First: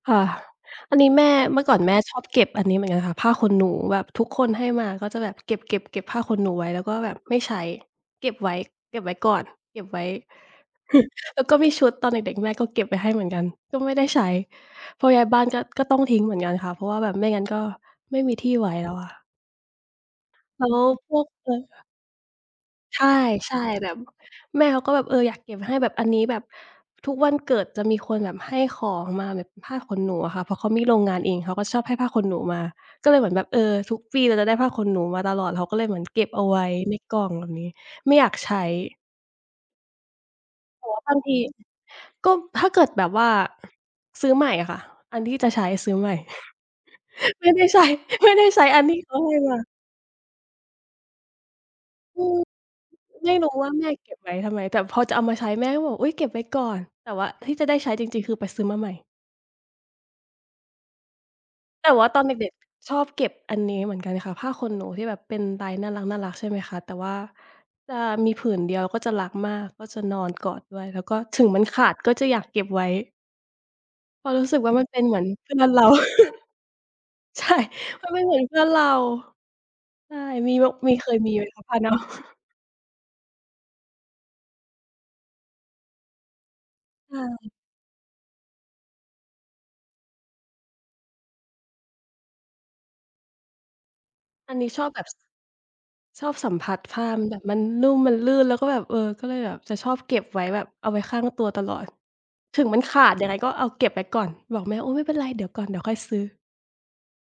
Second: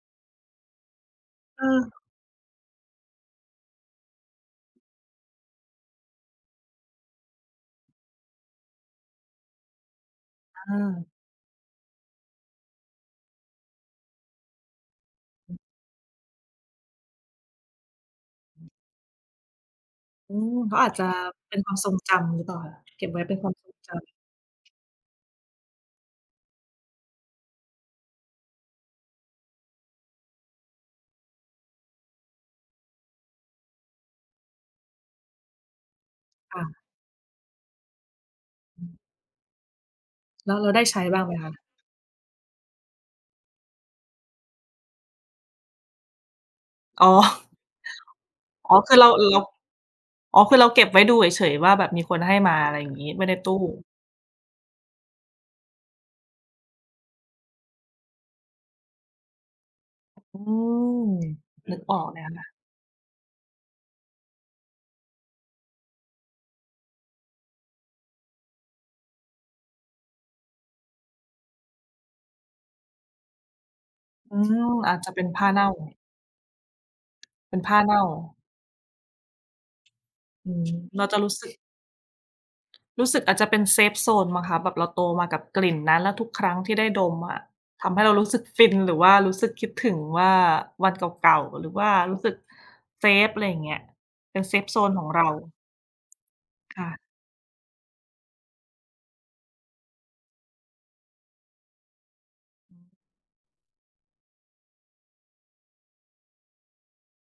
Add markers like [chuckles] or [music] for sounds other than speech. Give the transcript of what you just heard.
ค่ะ อันนี้แม่ เมื่อก่อนแเออ ม่ชอบเก็บอันนี้เหมือนกันค่ะ ผ้าขนหนูแบบทุกคนให้มาก็จะแบบเก็บ ๆ เก็บผ้าขนหนูไว้ แล้วก็แบบไม่ใช้ เก็บไว้ เก็บไว้ก่อน เก็บไว้ อา แล้วก็มีชุดตอนเด็ก ๆ แม่ก็เก็บไว้ให้เหมือนกัน ก็ไม่ได้ใช้ พอย้ายบ้านก็ ก็ต้องทิ้งเหมือนกันค่ะ เพราะว่าแบบไม่งั้นก็ไม่มีที่ไว้แล้ว อะ อืม แล้เขาวอาจจะพวก เอเป็นอ ความทรงจำหรือเปล่าคะ เใกช็บไว้เป็นความ่ ทรงๆ แบจบำ แม่เขาก็แบบ เออ อยากเก็บให้แบบอันนี้ แบบทุกวันเกิดจะมีคนแบบให้ของมาแบบผ้าขนหนูอะค่ะ เพราะเขามีโรงงานเอง เขาก็ชอบให้ผ้าขนหนูมา ก็เลยเหมือนแบบ เออ ทุกปีเราจะได้ผ้าขนหนูมาตลอด เขาก็เลยเหมือนเก็บเอาคไว่้ะ ในกล่องแบบนี้ ไม่อยากใช้ แล้วเราได้แต่ใชว่้าบบา้งางไทหมี คะ? ก็ถ้าเกิดแบบว่า ซื้อใหม่อะค่ะ อันที่จะใช้ซื้อใหม่ อ๋อ [chuckles] ไม่ได้ใช้ ไม่ได้ใช้อ๋อ อันคทืีอ่เรเา ขาร ให้มา อ๋อ คือเราเก็บไว้ดูเฉย ๆ ว่าแบบมีคนอืให้อ มา อะไรอย่างงี้ ไม่ไไมด้่รตูู้้ ว่าแม่เก็บไว้ทำไม แต่พอจะเอามาใช้แม่ก็บอก "อุ๊ย เก็บไว้ก่อน" แต่ว่าที่จะได้ใช้จริง ๆ คือไปซื้อมาใหม่ อืม นึกแต่ออว่กาเตลอนยอเะค่ด็ะ ก ๆ ชอบเก็บอันนี้เหมือนกันค่ะ ผ้าขนหนูที่แบบเป็นลายน่ารัก ๆ ใช่ไหมคะ แต่ว่า จะมีผืนเดียว เราก็จะรักมาก ก็จะนอนกอดด้วย แล้วก็ถึงมันขาดก็จะอยากเก็บไว้ เพราอืะรู้สึกม ว่ามันอเาปจ็นจะเหมเปือ็นนผ้เาพื่อเน่า นเรา [laughs] ใชเป่ ็นผ้าเน่า มันเป็นเหมือนเพื่อนเรา ใช่ อมืี ม ว มี เราเคจยะ รมูี้ไสหมึก คะ? ผ้า เน่า รู้สึกอาจจะเป็นเซฟโซนมั้งคะ แบบเราโตมากับกลิ่นนั้น แล้วทุกครั้งที่ได้ดใชมอะ ่ ทำให้เรารู้สึกฟิน หรือว่ารู้สึกคิดถึงว่าวันเก่า ๆ หรือว่ารู้สึกเซฟ อะไรอย่างเงี้ย เป็นเอซันนฟี้โซชอบนแบขอบ งส เรา ชอบสัมผัคส่ะ ผ้ามัน แบบมันนุ่ม มันลื่น แล้วก็แบบ เออ ก็เลยแบบจะชอบเก็บไว้แบบเอาไว้ข้างตัวตลอด ถึงมันขาดยังไงก็เอาเก็บไว้ก่อน บอกแม่ โอ้ ไม่เป็นไร เดี๋ยวก่อน เดี๋ยวค่อยซื้อ